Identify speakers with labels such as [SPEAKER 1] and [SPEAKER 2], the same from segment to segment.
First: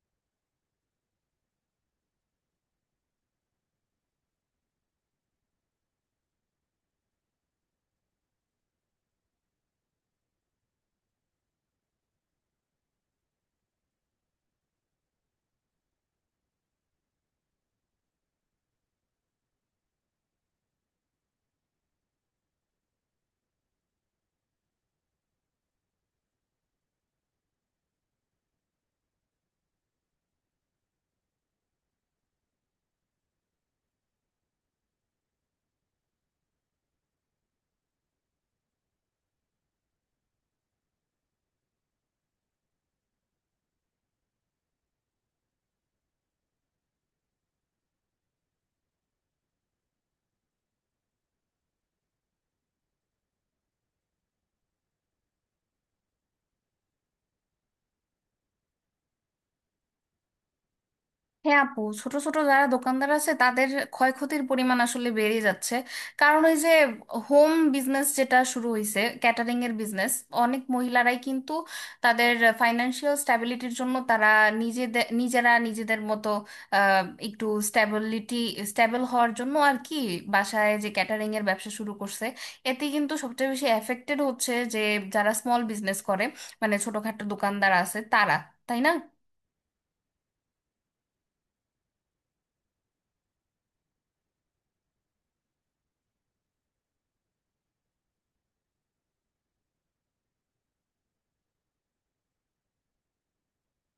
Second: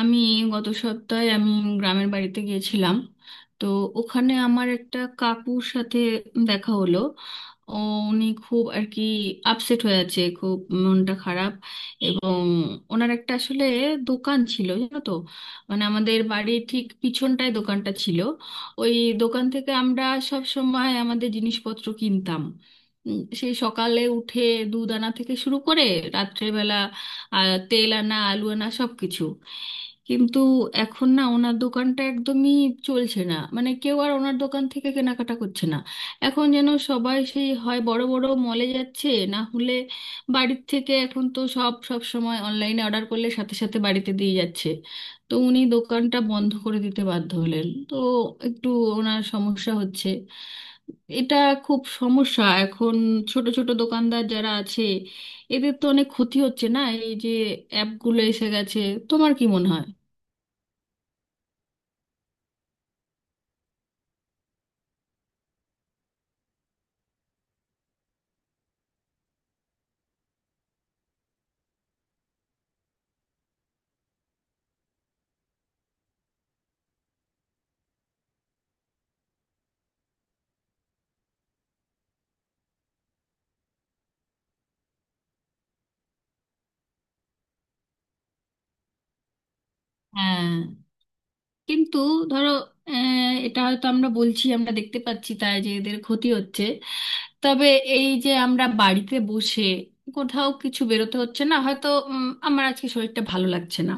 [SPEAKER 1] আমি গত সপ্তাহে আমি গ্রামের বাড়িতে গিয়েছিলাম। তো ওখানে আমার একটা কাকুর সাথে দেখা হলো। ও উনি খুব আর কি আপসেট হয়ে আছে, খুব মনটা খারাপ। এবং ওনার একটা আসলে দোকান ছিল, জানো তো, মানে আমাদের বাড়ির ঠিক পিছনটায় দোকানটা ছিল। ওই দোকান থেকে আমরা সব সময় আমাদের জিনিসপত্র কিনতাম। সেই সকালে উঠে দুধ আনা থেকে শুরু করে রাত্রেবেলা তেল আনা, আলু আনা, সব কিছু। কিন্তু এখন না ওনার দোকানটা একদমই চলছে না, মানে কেউ আর ওনার দোকান থেকে কেনাকাটা করছে না। এখন যেন সবাই সেই হয় বড় বড় মলে যাচ্ছে, না হলে বাড়ির থেকে এখন তো সব সব সময় অনলাইনে অর্ডার করলে সাথে সাথে বাড়িতে দিয়ে যাচ্ছে। তো উনি দোকানটা বন্ধ করে দিতে বাধ্য হলেন। তো একটু ওনার সমস্যা হচ্ছে এটা, খুব সমস্যা এখন। ছোট ছোট দোকানদার যারা আছে, এদের তো অনেক ক্ষতি হচ্ছে না এই যে অ্যাপগুলো এসে গেছে। তোমার কি মনে হয়?
[SPEAKER 2] হ্যাঁ আপু, ছোট ছোট যারা দোকানদার আছে তাদের ক্ষয়ক্ষতির পরিমাণ আসলে বেড়ে যাচ্ছে। কারণ ওই যে, হোম বিজনেস যেটা শুরু হয়েছে, ক্যাটারিং এর বিজনেস, অনেক মহিলারাই কিন্তু তাদের ফাইন্যান্সিয়াল স্ট্যাবিলিটির জন্য তারা নিজেরা নিজেদের মতো আহ, একটু স্ট্যাবল হওয়ার জন্য আর কি বাসায় যে ক্যাটারিং এর ব্যবসা শুরু করছে, এতে কিন্তু সবচেয়ে বেশি এফেক্টেড হচ্ছে যে যারা স্মল বিজনেস করে, মানে ছোটখাটো দোকানদার আছে তারা, তাই না?
[SPEAKER 1] হ্যাঁ, কিন্তু ধরো, এটা হয়তো আমরা বলছি, আমরা দেখতে পাচ্ছি তাই যে এদের ক্ষতি হচ্ছে। তবে এই যে আমরা বাড়িতে বসে, কোথাও কিছু বেরোতে হচ্ছে না, হয়তো আমার আজকে শরীরটা ভালো লাগছে না,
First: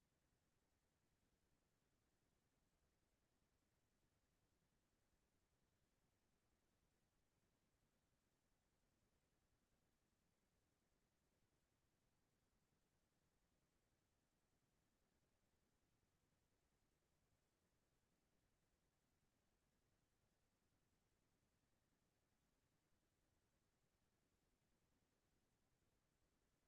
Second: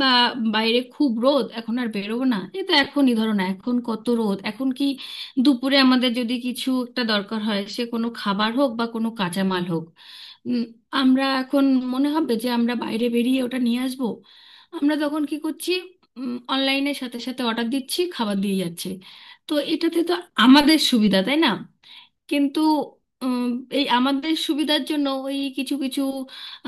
[SPEAKER 1] বা বাইরে খুব রোদ, এখন আর বেরোবো না, এ তো এখনই ধরো না এখন কত রোদ। এখন কি দুপুরে আমাদের যদি কিছু একটা দরকার হয়, সে কোনো খাবার হোক বা কোনো কাঁচামাল হোক, উম, আমরা এখন মনে হবে যে আমরা বাইরে বেরিয়ে ওটা নিয়ে আসবো। আমরা তখন কি করছি? অনলাইনের সাথে সাথে অর্ডার দিচ্ছি, খাবার দিয়ে যাচ্ছে। তো এটাতে তো আমাদের সুবিধা, তাই না? কিন্তু উম, এই আমাদের সুবিধার জন্য ওই কিছু কিছু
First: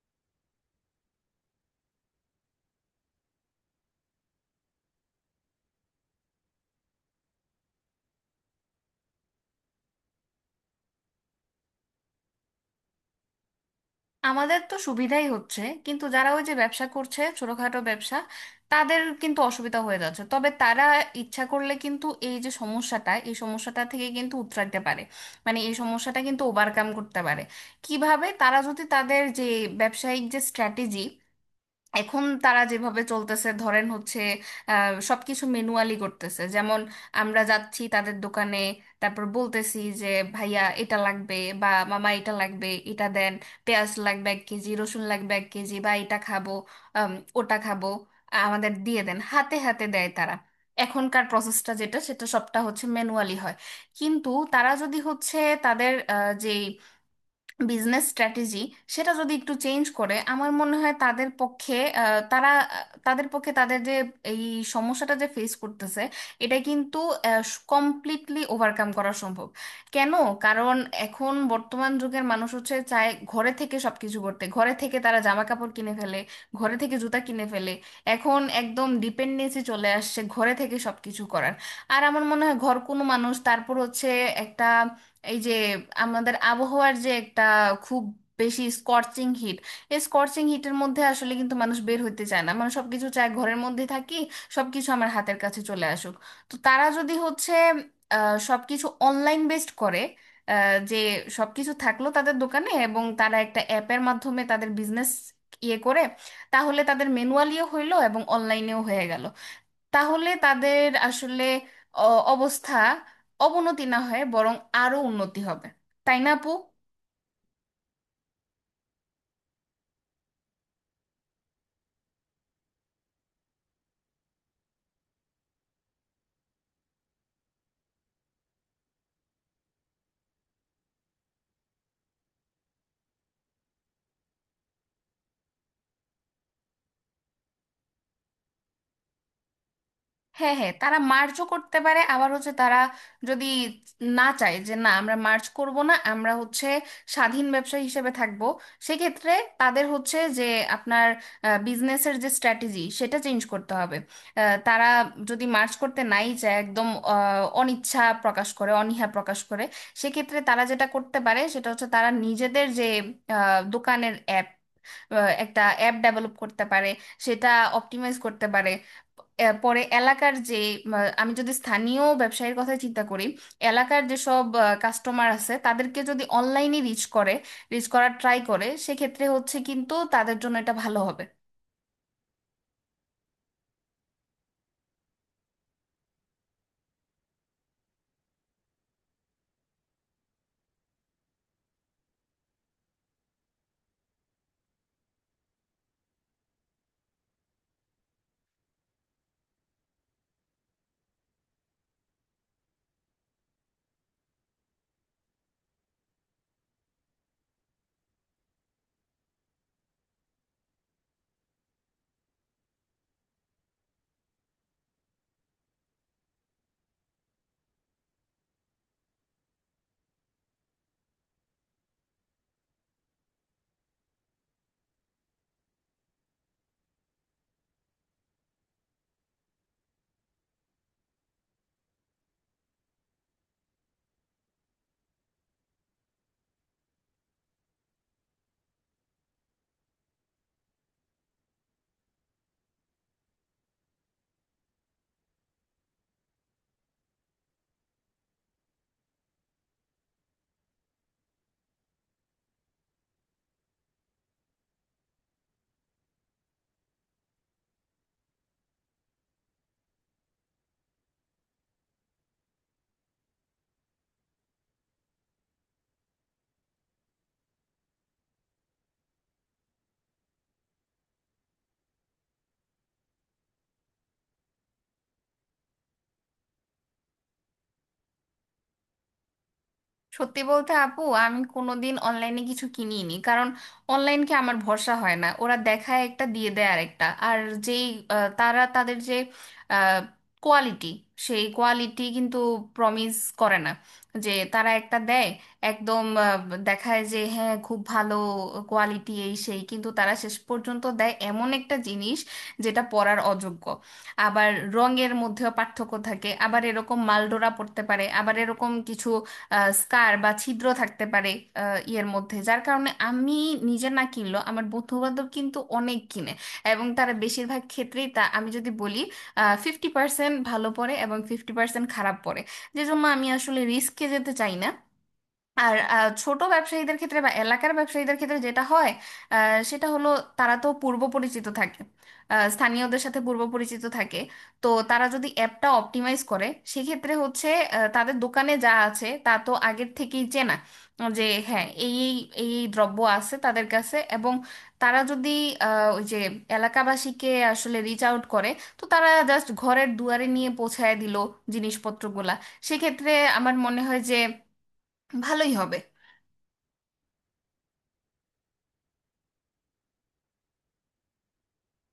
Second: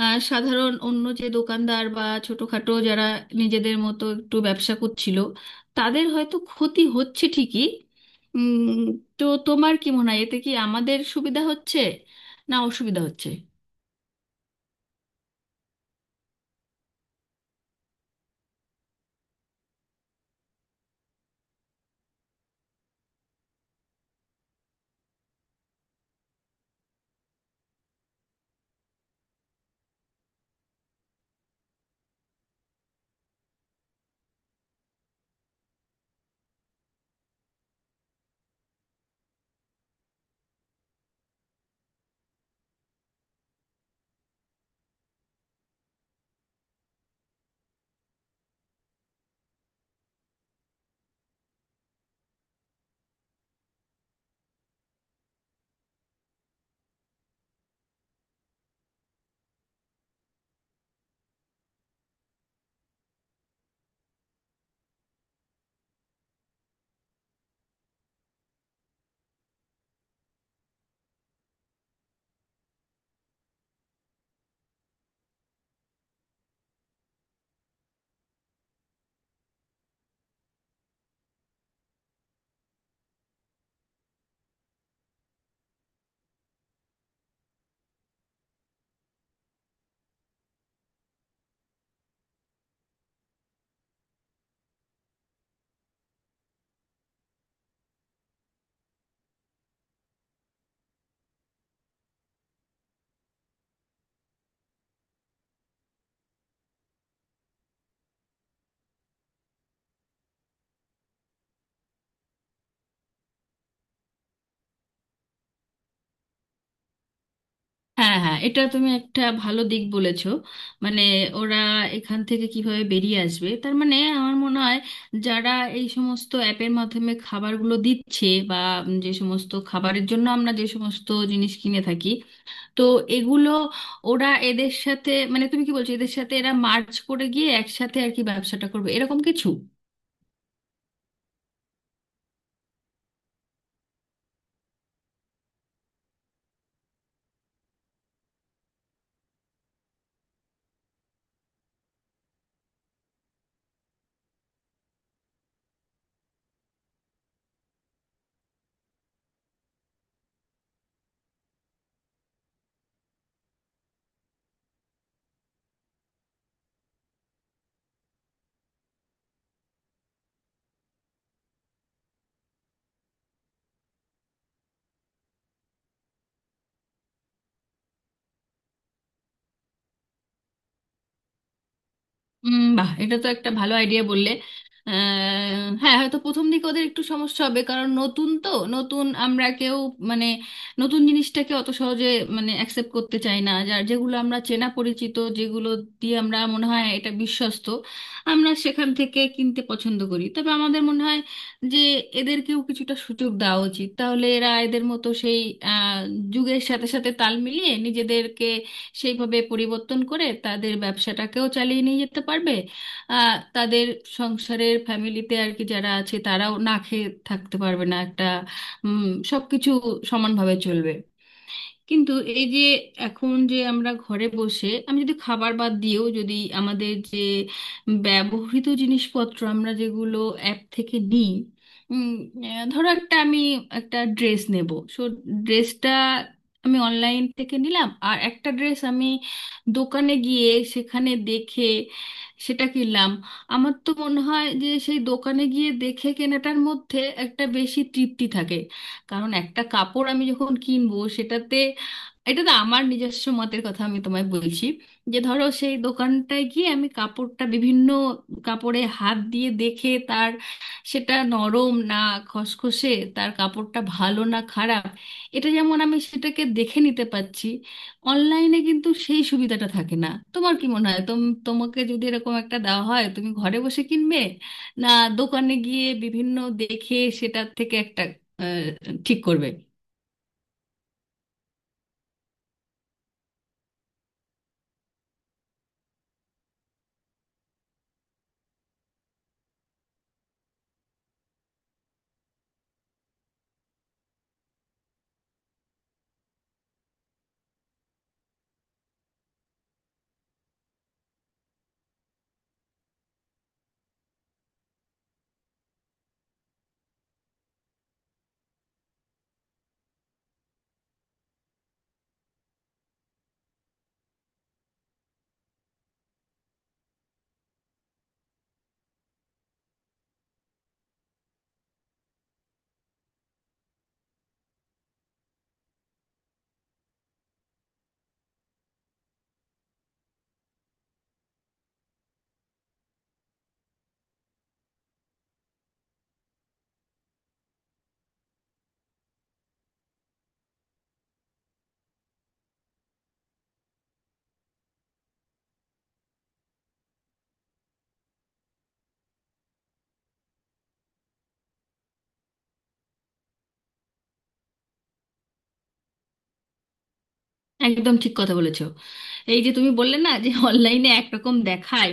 [SPEAKER 1] সাধারণ অন্য যে দোকানদার বা ছোটখাটো যারা নিজেদের মতো একটু ব্যবসা করছিল, তাদের হয়তো ক্ষতি হচ্ছে ঠিকই। উম, তো তোমার কি মনে হয় এতে কি আমাদের সুবিধা হচ্ছে না অসুবিধা হচ্ছে?
[SPEAKER 2] আমাদের তো সুবিধাই হচ্ছে, কিন্তু যারা ওই যে ব্যবসা করছে ছোটখাটো ব্যবসা, তাদের কিন্তু অসুবিধা হয়ে যাচ্ছে। তবে তারা ইচ্ছা করলে কিন্তু এই যে সমস্যাটা, এই সমস্যাটা থেকে কিন্তু উতরাইতে পারে। মানে এই সমস্যাটা কিন্তু ওভারকাম করতে পারে। কিভাবে? তারা যদি তাদের যে ব্যবসায়িক যে স্ট্র্যাটেজি, এখন তারা যেভাবে চলতেছে ধরেন হচ্ছে সবকিছু ম্যানুয়ালি করতেছে। যেমন আমরা যাচ্ছি তাদের দোকানে, তারপর বলতেছি যে ভাইয়া এটা লাগবে, বা মামা এটা লাগবে এটা দেন, পেঁয়াজ লাগবে 1 কেজি, রসুন লাগবে 1 কেজি, বা এটা খাবো আম, ওটা খাবো আমাদের দিয়ে দেন, হাতে হাতে দেয় তারা। এখনকার প্রসেসটা যেটা সেটা সবটা হচ্ছে ম্যানুয়ালি হয়। কিন্তু তারা যদি হচ্ছে তাদের যে বিজনেস স্ট্র্যাটেজি সেটা যদি একটু চেঞ্জ করে, আমার মনে হয় তাদের পক্ষে তাদের পক্ষে তাদের যে এই সমস্যাটা যে ফেস করতেছে এটা কিন্তু কমপ্লিটলি ওভারকাম করা সম্ভব। কেন? কারণ এখন বর্তমান যুগের মানুষ হচ্ছে চায় ঘরে থেকে সবকিছু করতে, ঘরে থেকে তারা জামা কাপড় কিনে ফেলে, ঘরে থেকে জুতা কিনে ফেলে। এখন একদম ডিপেন্ডেন্সি চলে আসছে ঘরে থেকে সবকিছু করার। আর আমার মনে হয় ঘর কোনো মানুষ তারপর হচ্ছে একটা এই যে আমাদের আবহাওয়ার যে একটা খুব বেশি স্কর্চিং হিট, এই স্কর্চিং হিটের মধ্যে আসলে কিন্তু মানুষ বের হইতে চায় না। মানে সবকিছু চায় ঘরের মধ্যে থাকি, সবকিছু আমার হাতের কাছে চলে আসুক। তো তারা যদি হচ্ছে সবকিছু অনলাইন বেসড করে, যে সবকিছু থাকলো তাদের দোকানে এবং তারা একটা অ্যাপের মাধ্যমে তাদের বিজনেস ইয়ে করে, তাহলে তাদের ম্যানুয়ালিও হইলো এবং অনলাইনেও হয়ে গেল। তাহলে তাদের আসলে অবস্থা অবনতি না হয়ে বরং আরো উন্নতি হবে, তাই না আপু?
[SPEAKER 1] হ্যাঁ, হ্যাঁ, এটা তুমি একটা ভালো দিক বলেছো। মানে ওরা এখান থেকে কিভাবে বেরিয়ে আসবে, তার মানে আমার মনে হয় যারা এই সমস্ত অ্যাপের মাধ্যমে খাবারগুলো দিচ্ছে, বা উম যে সমস্ত খাবারের জন্য আমরা যে সমস্ত জিনিস কিনে থাকি, তো এগুলো ওরা এদের সাথে, মানে তুমি কি বলছো এদের সাথে এরা মার্চ করে গিয়ে একসাথে আর কি ব্যবসাটা করবে, এরকম কিছু?
[SPEAKER 2] হ্যাঁ হ্যাঁ, তারা মার্চও করতে পারে, আবার হচ্ছে তারা যদি না চায় যে না আমরা মার্চ করব না, আমরা হচ্ছে স্বাধীন ব্যবসায়ী হিসেবে থাকব, সেক্ষেত্রে তাদের হচ্ছে যে আপনার বিজনেসের যে স্ট্র্যাটেজি সেটা চেঞ্জ করতে হবে। তারা যদি মার্চ করতে নাই চায় একদম, অনিচ্ছা প্রকাশ করে, অনীহা প্রকাশ করে, সেক্ষেত্রে তারা যেটা করতে পারে সেটা হচ্ছে তারা নিজেদের যে আহ, দোকানের অ্যাপ আহ, একটা অ্যাপ ডেভেলপ করতে পারে, সেটা অপটিমাইজ করতে পারে। এর পরে এলাকার যে আমি যদি স্থানীয় ব্যবসায়ীর কথা চিন্তা করি, এলাকার যেসব কাস্টমার আছে তাদেরকে যদি অনলাইনে রিচ করে, রিচ করার ট্রাই করে, সেক্ষেত্রে হচ্ছে কিন্তু তাদের জন্য এটা ভালো হবে।
[SPEAKER 1] উম, বাহ, এটা তো একটা ভালো আইডিয়া বললে। হ্যাঁ, হয়তো প্রথম দিকে ওদের একটু সমস্যা হবে, কারণ নতুন তো। নতুন আমরা কেউ মানে নতুন জিনিসটাকে অত সহজে মানে অ্যাকসেপ্ট করতে চাই না, যার যেগুলো আমরা চেনা পরিচিত, যেগুলো দিয়ে আমরা মনে হয় এটা বিশ্বস্ত, আমরা সেখান থেকে কিনতে পছন্দ করি। তবে আমাদের মনে হয় যে এদেরকেও কিছুটা সুযোগ দেওয়া উচিত, তাহলে এরা এদের মতো সেই আহ, যুগের সাথে সাথে তাল মিলিয়ে নিজেদেরকে সেইভাবে পরিবর্তন করে তাদের ব্যবসাটাকেও চালিয়ে নিয়ে যেতে পারবে। তাদের সংসারের ফ্যামিলিতে আর কি যারা আছে তারাও না খেয়ে থাকতে পারবে না, একটা সব কিছু সমানভাবে চলবে। কিন্তু এই যে এখন যে আমরা ঘরে বসে আমি যদি খাবার বাদ দিয়েও, যদি আমাদের যে ব্যবহৃত জিনিসপত্র আমরা যেগুলো অ্যাপ থেকে নিই, উম, ধরো একটা আমি একটা ড্রেস নেব, সো ড্রেসটা আমি অনলাইন থেকে নিলাম, আর একটা ড্রেস আমি দোকানে গিয়ে সেখানে দেখে সেটা কিনলাম। আমার তো মনে হয় যে সেই দোকানে গিয়ে দেখে কেনাটার মধ্যে একটা বেশি তৃপ্তি থাকে। কারণ একটা কাপড় আমি যখন কিনবো সেটাতে, এটা না আমার নিজস্ব মতের কথা আমি তোমায় বলছি, যে ধরো সেই দোকানটায় গিয়ে আমি কাপড়টা বিভিন্ন কাপড়ে হাত দিয়ে দেখে তার, সেটা নরম না খসখসে, তার কাপড়টা ভালো না খারাপ, এটা যেমন আমি সেটাকে দেখে নিতে পারছি, অনলাইনে কিন্তু সেই সুবিধাটা থাকে না। তোমার কি মনে হয়, তোমাকে যদি এরকম একটা দেওয়া হয় তুমি ঘরে বসে কিনবে, না দোকানে গিয়ে বিভিন্ন দেখে সেটা থেকে একটা আহ, ঠিক করবে?
[SPEAKER 2] সত্যি বলতে আপু, আমি কোনোদিন অনলাইনে কিছু কিনিনি। কারণ অনলাইনকে আমার ভরসা হয় না, ওরা দেখায় একটা দিয়ে দেয় আরেকটা। আর যেই তারা তাদের যে কোয়ালিটি, সেই কোয়ালিটি কিন্তু প্রমিস করে না। যে তারা একটা দেয় একদম, দেখায় যে হ্যাঁ খুব ভালো কোয়ালিটি এই সেই, কিন্তু তারা শেষ পর্যন্ত দেয় এমন একটা জিনিস যেটা পরার অযোগ্য। আবার রঙের মধ্যেও পার্থক্য থাকে, আবার এরকম মালডোরা পড়তে পারে, আবার এরকম কিছু স্কার বা ছিদ্র থাকতে পারে ইয়ের মধ্যে। যার কারণে আমি নিজে না কিনলেও আমার বন্ধু বান্ধব কিন্তু অনেক কিনে, এবং তারা বেশিরভাগ ক্ষেত্রেই তা আমি যদি বলি 50% ভালো পড়ে এবং 50% খারাপ পড়ে। যে জন্য আমি আসলে রিস্কে যেতে চাই না। আর ছোট ব্যবসায়ীদের ক্ষেত্রে বা এলাকার ব্যবসায়ীদের ক্ষেত্রে যেটা হয় আহ, সেটা হলো তারা তো পূর্ব পরিচিত থাকে, স্থানীয়দের সাথে পূর্ব পরিচিত থাকে। তো তারা যদি অ্যাপটা অপটিমাইজ করে সেক্ষেত্রে হচ্ছে তাদের দোকানে যা আছে তা তো আগের থেকেই চেনা, যে হ্যাঁ এই এই এই এই দ্রব্য আছে তাদের কাছে। এবং তারা যদি ওই যে এলাকাবাসীকে আসলে রিচ আউট করে, তো তারা জাস্ট ঘরের দুয়ারে নিয়ে পৌঁছায় দিল জিনিসপত্রগুলা, সেক্ষেত্রে আমার মনে হয় যে ভালোই হবে।
[SPEAKER 1] একদম ঠিক কথা বলেছো। এই যে তুমি বললে না যে অনলাইনে একরকম দেখায়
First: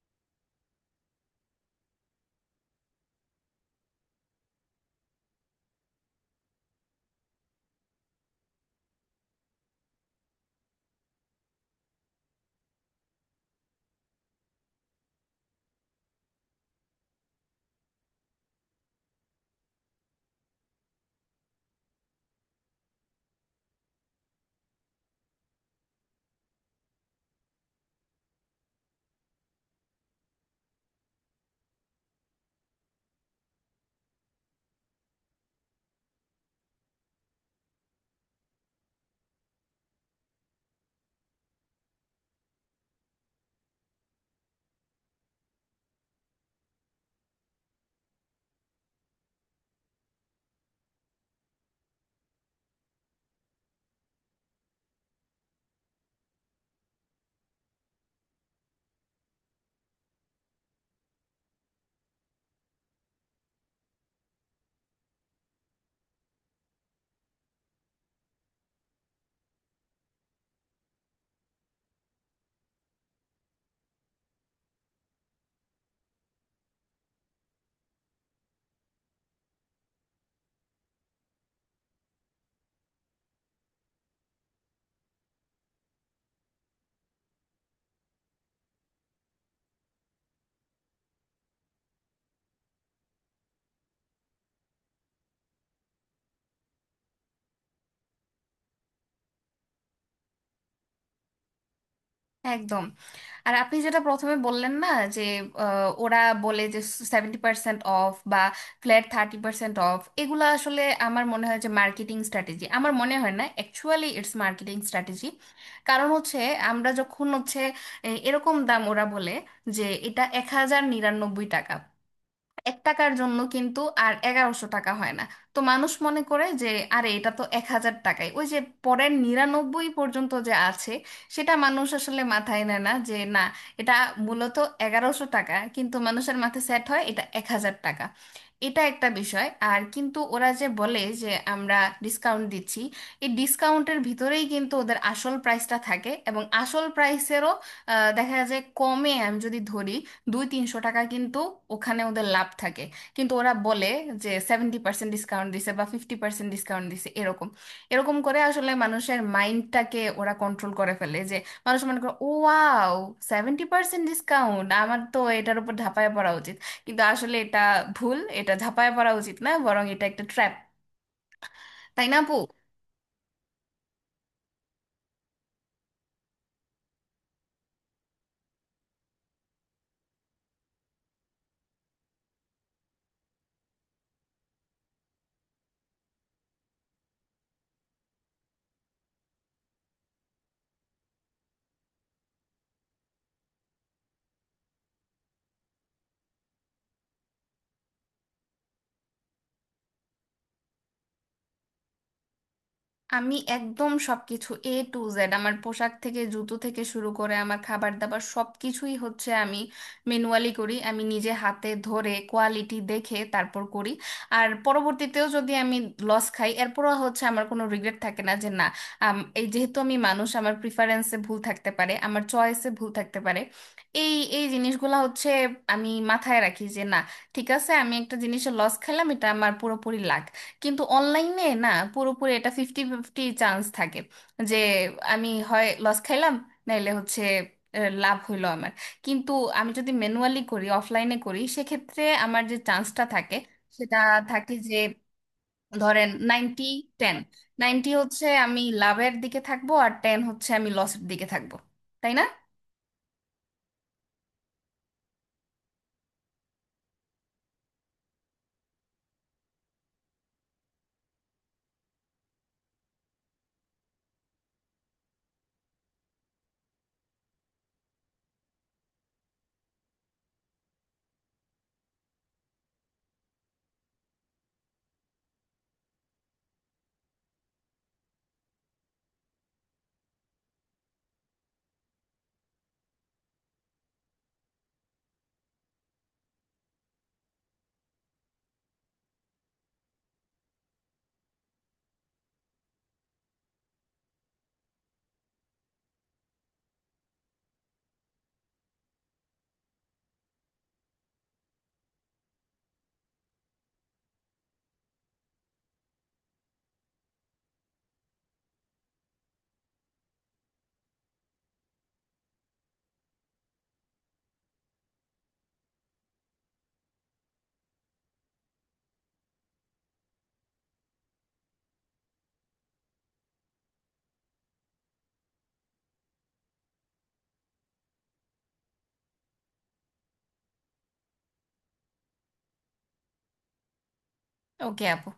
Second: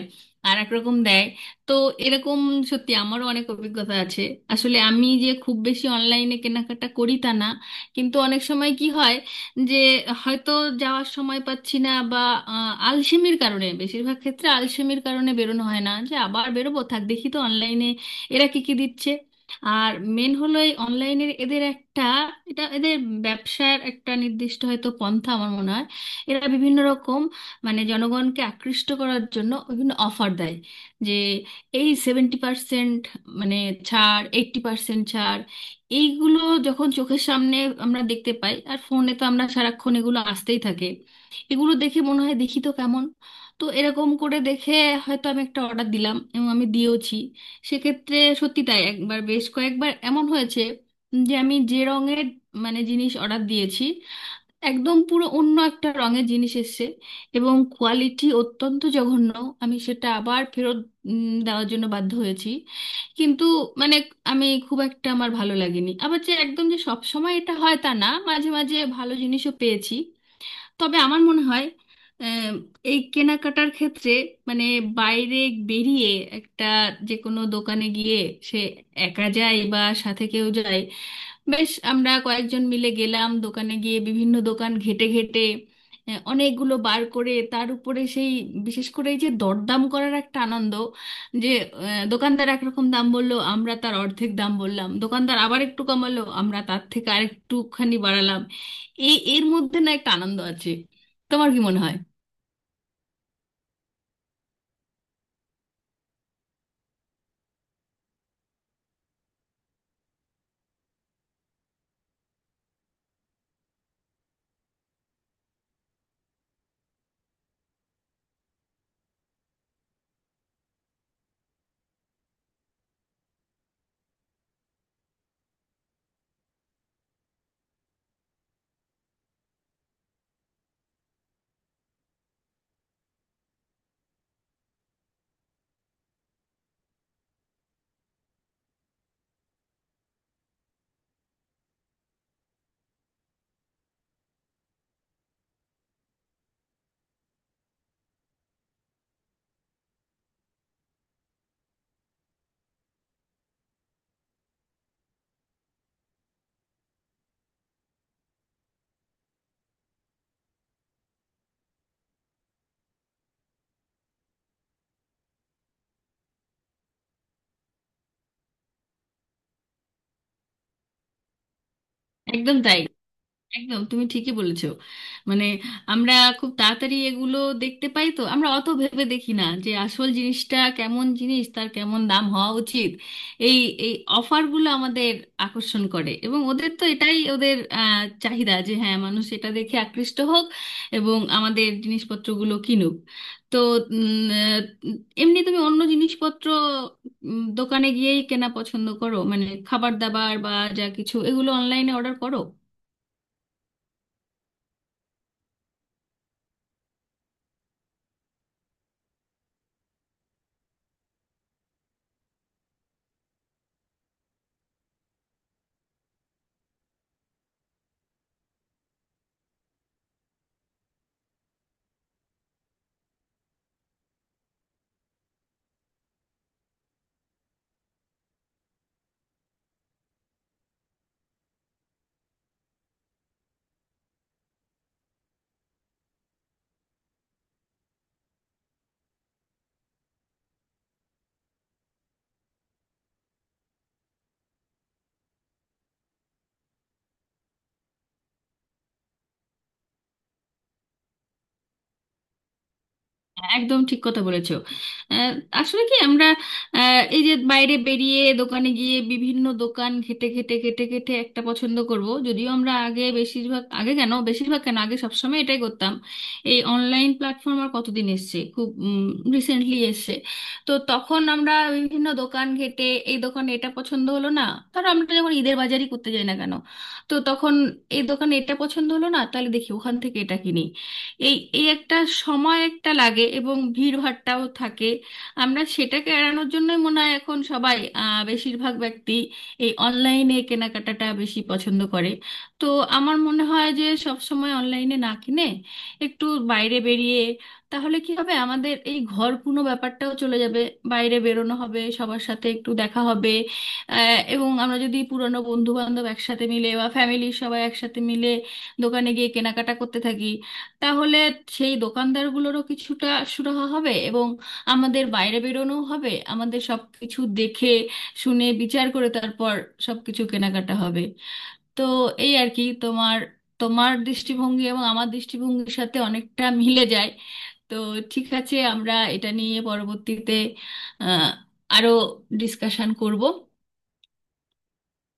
[SPEAKER 1] আর একরকম দেয়, তো এরকম সত্যি আমারও অনেক অভিজ্ঞতা আছে। আসলে আমি যে খুব বেশি অনলাইনে কেনাকাটা করি তা না, কিন্তু অনেক সময় কি হয় যে হয়তো যাওয়ার সময় পাচ্ছি না, বা আলসেমির কারণে, বেশিরভাগ ক্ষেত্রে আলসেমির কারণে বেরোনো হয় না, যে আবার বেরোবো, থাক দেখি তো অনলাইনে এরা কি কি দিচ্ছে। আর মেন হলো এই অনলাইনের এদের একটা, এটা এদের ব্যবসার একটা নির্দিষ্ট হয়তো পন্থা আমার মনে হয়। এরা বিভিন্ন রকম মানে জনগণকে আকৃষ্ট করার জন্য বিভিন্ন অফার দেয়, যে এই 70% মানে ছাড়, 80% ছাড়। এইগুলো যখন চোখের সামনে আমরা দেখতে পাই, আর ফোনে তো আমরা সারাক্ষণ এগুলো আসতেই থাকে, এগুলো দেখে মনে হয় দেখি তো কেমন। তো এরকম করে দেখে হয়তো আমি একটা অর্ডার দিলাম, এবং আমি দিয়েওছি। সেক্ষেত্রে সত্যি তাই, একবার বেশ কয়েকবার এমন হয়েছে যে আমি যে রঙের মানে জিনিস অর্ডার দিয়েছি, একদম পুরো অন্য একটা রঙের জিনিস এসেছে, এবং কোয়ালিটি অত্যন্ত জঘন্য। আমি সেটা আবার ফেরত দেওয়ার জন্য বাধ্য হয়েছি। কিন্তু মানে আমি খুব একটা, আমার ভালো লাগেনি। আবার যে একদম যে সব সময় এটা হয় তা না, মাঝে মাঝে ভালো জিনিসও পেয়েছি। তবে আমার মনে হয় আহ, এই কেনাকাটার ক্ষেত্রে মানে বাইরে বেরিয়ে একটা যে কোনো দোকানে গিয়ে, সে একা যায় বা সাথে কেউ যায়, বেশ আমরা কয়েকজন মিলে গেলাম দোকানে গিয়ে বিভিন্ন দোকান ঘেটে ঘেটে অনেকগুলো বার করে, তার উপরে সেই বিশেষ করে এই যে দরদাম করার একটা আনন্দ, যে দোকানদার একরকম দাম বললো, আমরা তার অর্ধেক দাম বললাম, দোকানদার আবার একটু কমালো, আমরা তার থেকে আরেকটুখানি বাড়ালাম, এই এর মধ্যে না একটা আনন্দ আছে। তোমার কি মনে হয়?
[SPEAKER 2] একদম। আর আপনি যেটা প্রথমে বললেন না, যে ওরা বলে যে 70% অফ বা ফ্ল্যাট 30% অফ, এগুলো আসলে আমার মনে হয় যে মার্কেটিং স্ট্র্যাটেজি, আমার মনে হয় না অ্যাকচুয়ালি ইটস মার্কেটিং স্ট্র্যাটেজি। কারণ হচ্ছে আমরা যখন হচ্ছে এরকম দাম ওরা বলে, যে এটা 1099 টাকা, এক টাকার জন্য কিন্তু আর 1100 টাকা হয় না। তো মানুষ মনে করে যে আরে এটা তো 1000 টাকায়, ওই যে পরের 99 পর্যন্ত যে আছে সেটা মানুষ আসলে মাথায় নেয় না। যে না, এটা মূলত 1100 টাকা, কিন্তু মানুষের মাথায় সেট হয় এটা 1000 টাকা। এটা একটা বিষয়। আর কিন্তু ওরা যে বলে যে আমরা ডিসকাউন্ট দিচ্ছি, এই ডিসকাউন্টের ভিতরেই কিন্তু ওদের আসল প্রাইসটা থাকে, এবং আসল প্রাইসেরও দেখা যায় কমে, আমি যদি ধরি 2-300 টাকা কিন্তু ওখানে ওদের লাভ থাকে। কিন্তু ওরা বলে যে সেভেন্টি পার্সেন্ট ডিসকাউন্ট দিছে বা 50% ডিসকাউন্ট দিছে, এরকম এরকম করে আসলে মানুষের মাইন্ডটাকে ওরা কন্ট্রোল করে ফেলে। যে মানুষ মনে করে ও ওয়াও, 70% ডিসকাউন্ট, আমার তো এটার উপর ঝাঁপায় পড়া উচিত। কিন্তু আসলে এটা ভুল, এটা ঝাঁপায় পড়া উচিত না, বরং এটা একটা ট্র্যাপ, তাই না আপু?
[SPEAKER 1] একদম তাই, একদম তুমি ঠিকই বলেছো। মানে আমরা খুব তাড়াতাড়ি এগুলো দেখতে পাই, তো আমরা অত ভেবে দেখি না যে আসল জিনিসটা কেমন জিনিস, তার কেমন দাম হওয়া উচিত। এই এই অফারগুলো আমাদের আকর্ষণ করে, এবং ওদের তো এটাই ওদের চাহিদা, যে হ্যাঁ মানুষ এটা দেখে আকৃষ্ট হোক এবং আমাদের জিনিসপত্রগুলো কিনুক। তো উম, আহ, এমনি তুমি অন্য জিনিসপত্র দোকানে গিয়েই কেনা পছন্দ করো, মানে খাবার দাবার বা যা কিছু, এগুলো অনলাইনে অর্ডার করো?
[SPEAKER 2] আমি একদম সবকিছু A to Z, আমার পোশাক থেকে জুতো থেকে শুরু করে আমার খাবার দাবার সবকিছুই হচ্ছে আমি ম্যানুয়ালি করি, আমি নিজে হাতে ধরে কোয়ালিটি দেখে তারপর করি। আর পরবর্তীতেও যদি আমি লস খাই, এরপরও হচ্ছে আমার কোনো রিগ্রেট থাকে না। যে না এই যেহেতু আমি মানুষ, আমার প্রিফারেন্সে ভুল থাকতে পারে, আমার চয়েসে ভুল থাকতে পারে, এই এই জিনিসগুলো হচ্ছে আমি মাথায় রাখি। যে না, ঠিক আছে, আমি একটা জিনিসে লস খেলাম, এটা আমার পুরোপুরি লাগ। কিন্তু অনলাইনে না পুরোপুরি, এটা 50-50 চান্স থাকে, যে আমি হয় লস খাইলাম, নাইলে হচ্ছে লাভ হইলো আমার। কিন্তু আমি যদি ম্যানুয়ালি করি, অফলাইনে করি, সেক্ষেত্রে আমার যে চান্সটা থাকে সেটা থাকে যে ধরেন 90-10, 90 হচ্ছে আমি লাভের দিকে থাকবো, আর 10 হচ্ছে আমি লসের দিকে থাকবো, তাই না?
[SPEAKER 1] একদম ঠিক কথা বলেছো। আহ, আসলে কি আমরা এই যে বাইরে বেরিয়ে দোকানে গিয়ে বিভিন্ন দোকান খেটে খেটে খেটে খেটে একটা পছন্দ করব, যদিও আমরা আগে বেশিরভাগ আগে কেন বেশিরভাগ কেন আগে সবসময় এটাই করতাম। এই অনলাইন প্ল্যাটফর্ম আর কতদিন এসছে, খুব রিসেন্টলি এসছে। তো তখন আমরা বিভিন্ন দোকান ঘেটে, এই দোকানে এটা পছন্দ হলো না, ধরো আমরা যখন ঈদের বাজারই করতে যাই না কেন, তো তখন এই দোকানে এটা পছন্দ হলো না, তাহলে দেখি ওখান থেকে এটা কিনি, এই এই একটা সময় একটা লাগে এবং ভিড়ভাট্টাও থাকে। আমরা সেটাকে এড়ানোর জন্যই মনে হয় এখন সবাই বেশিরভাগ ব্যক্তি এই অনলাইনে কেনাকাটাটা বেশি পছন্দ করে। তো আমার মনে হয় যে সব সময় অনলাইনে না কিনে, একটু বাইরে বেরিয়ে, তাহলে কি হবে আমাদের এই ঘরকুনো ব্যাপারটাও চলে যাবে, বাইরে বেরোনো হবে, সবার সাথে একটু দেখা হবে। এবং আমরা যদি পুরনো বন্ধু বান্ধব একসাথে মিলে বা ফ্যামিলির সবাই একসাথে মিলে দোকানে গিয়ে কেনাকাটা করতে থাকি, তাহলে সেই দোকানদারগুলোরও কিছুটা সুরাহা হবে, এবং আমাদের বাইরে বেরোনো হবে, আমাদের সব কিছু দেখে শুনে বিচার করে তারপর সব কিছু কেনাকাটা হবে। তো এই আর কি, তোমার তোমার দৃষ্টিভঙ্গি এবং আমার দৃষ্টিভঙ্গির সাথে অনেকটা মিলে যায়। তো ঠিক আছে, আমরা এটা নিয়ে পরবর্তীতে আহ আরো ডিসকাশন করব।
[SPEAKER 2] ওকে আপু।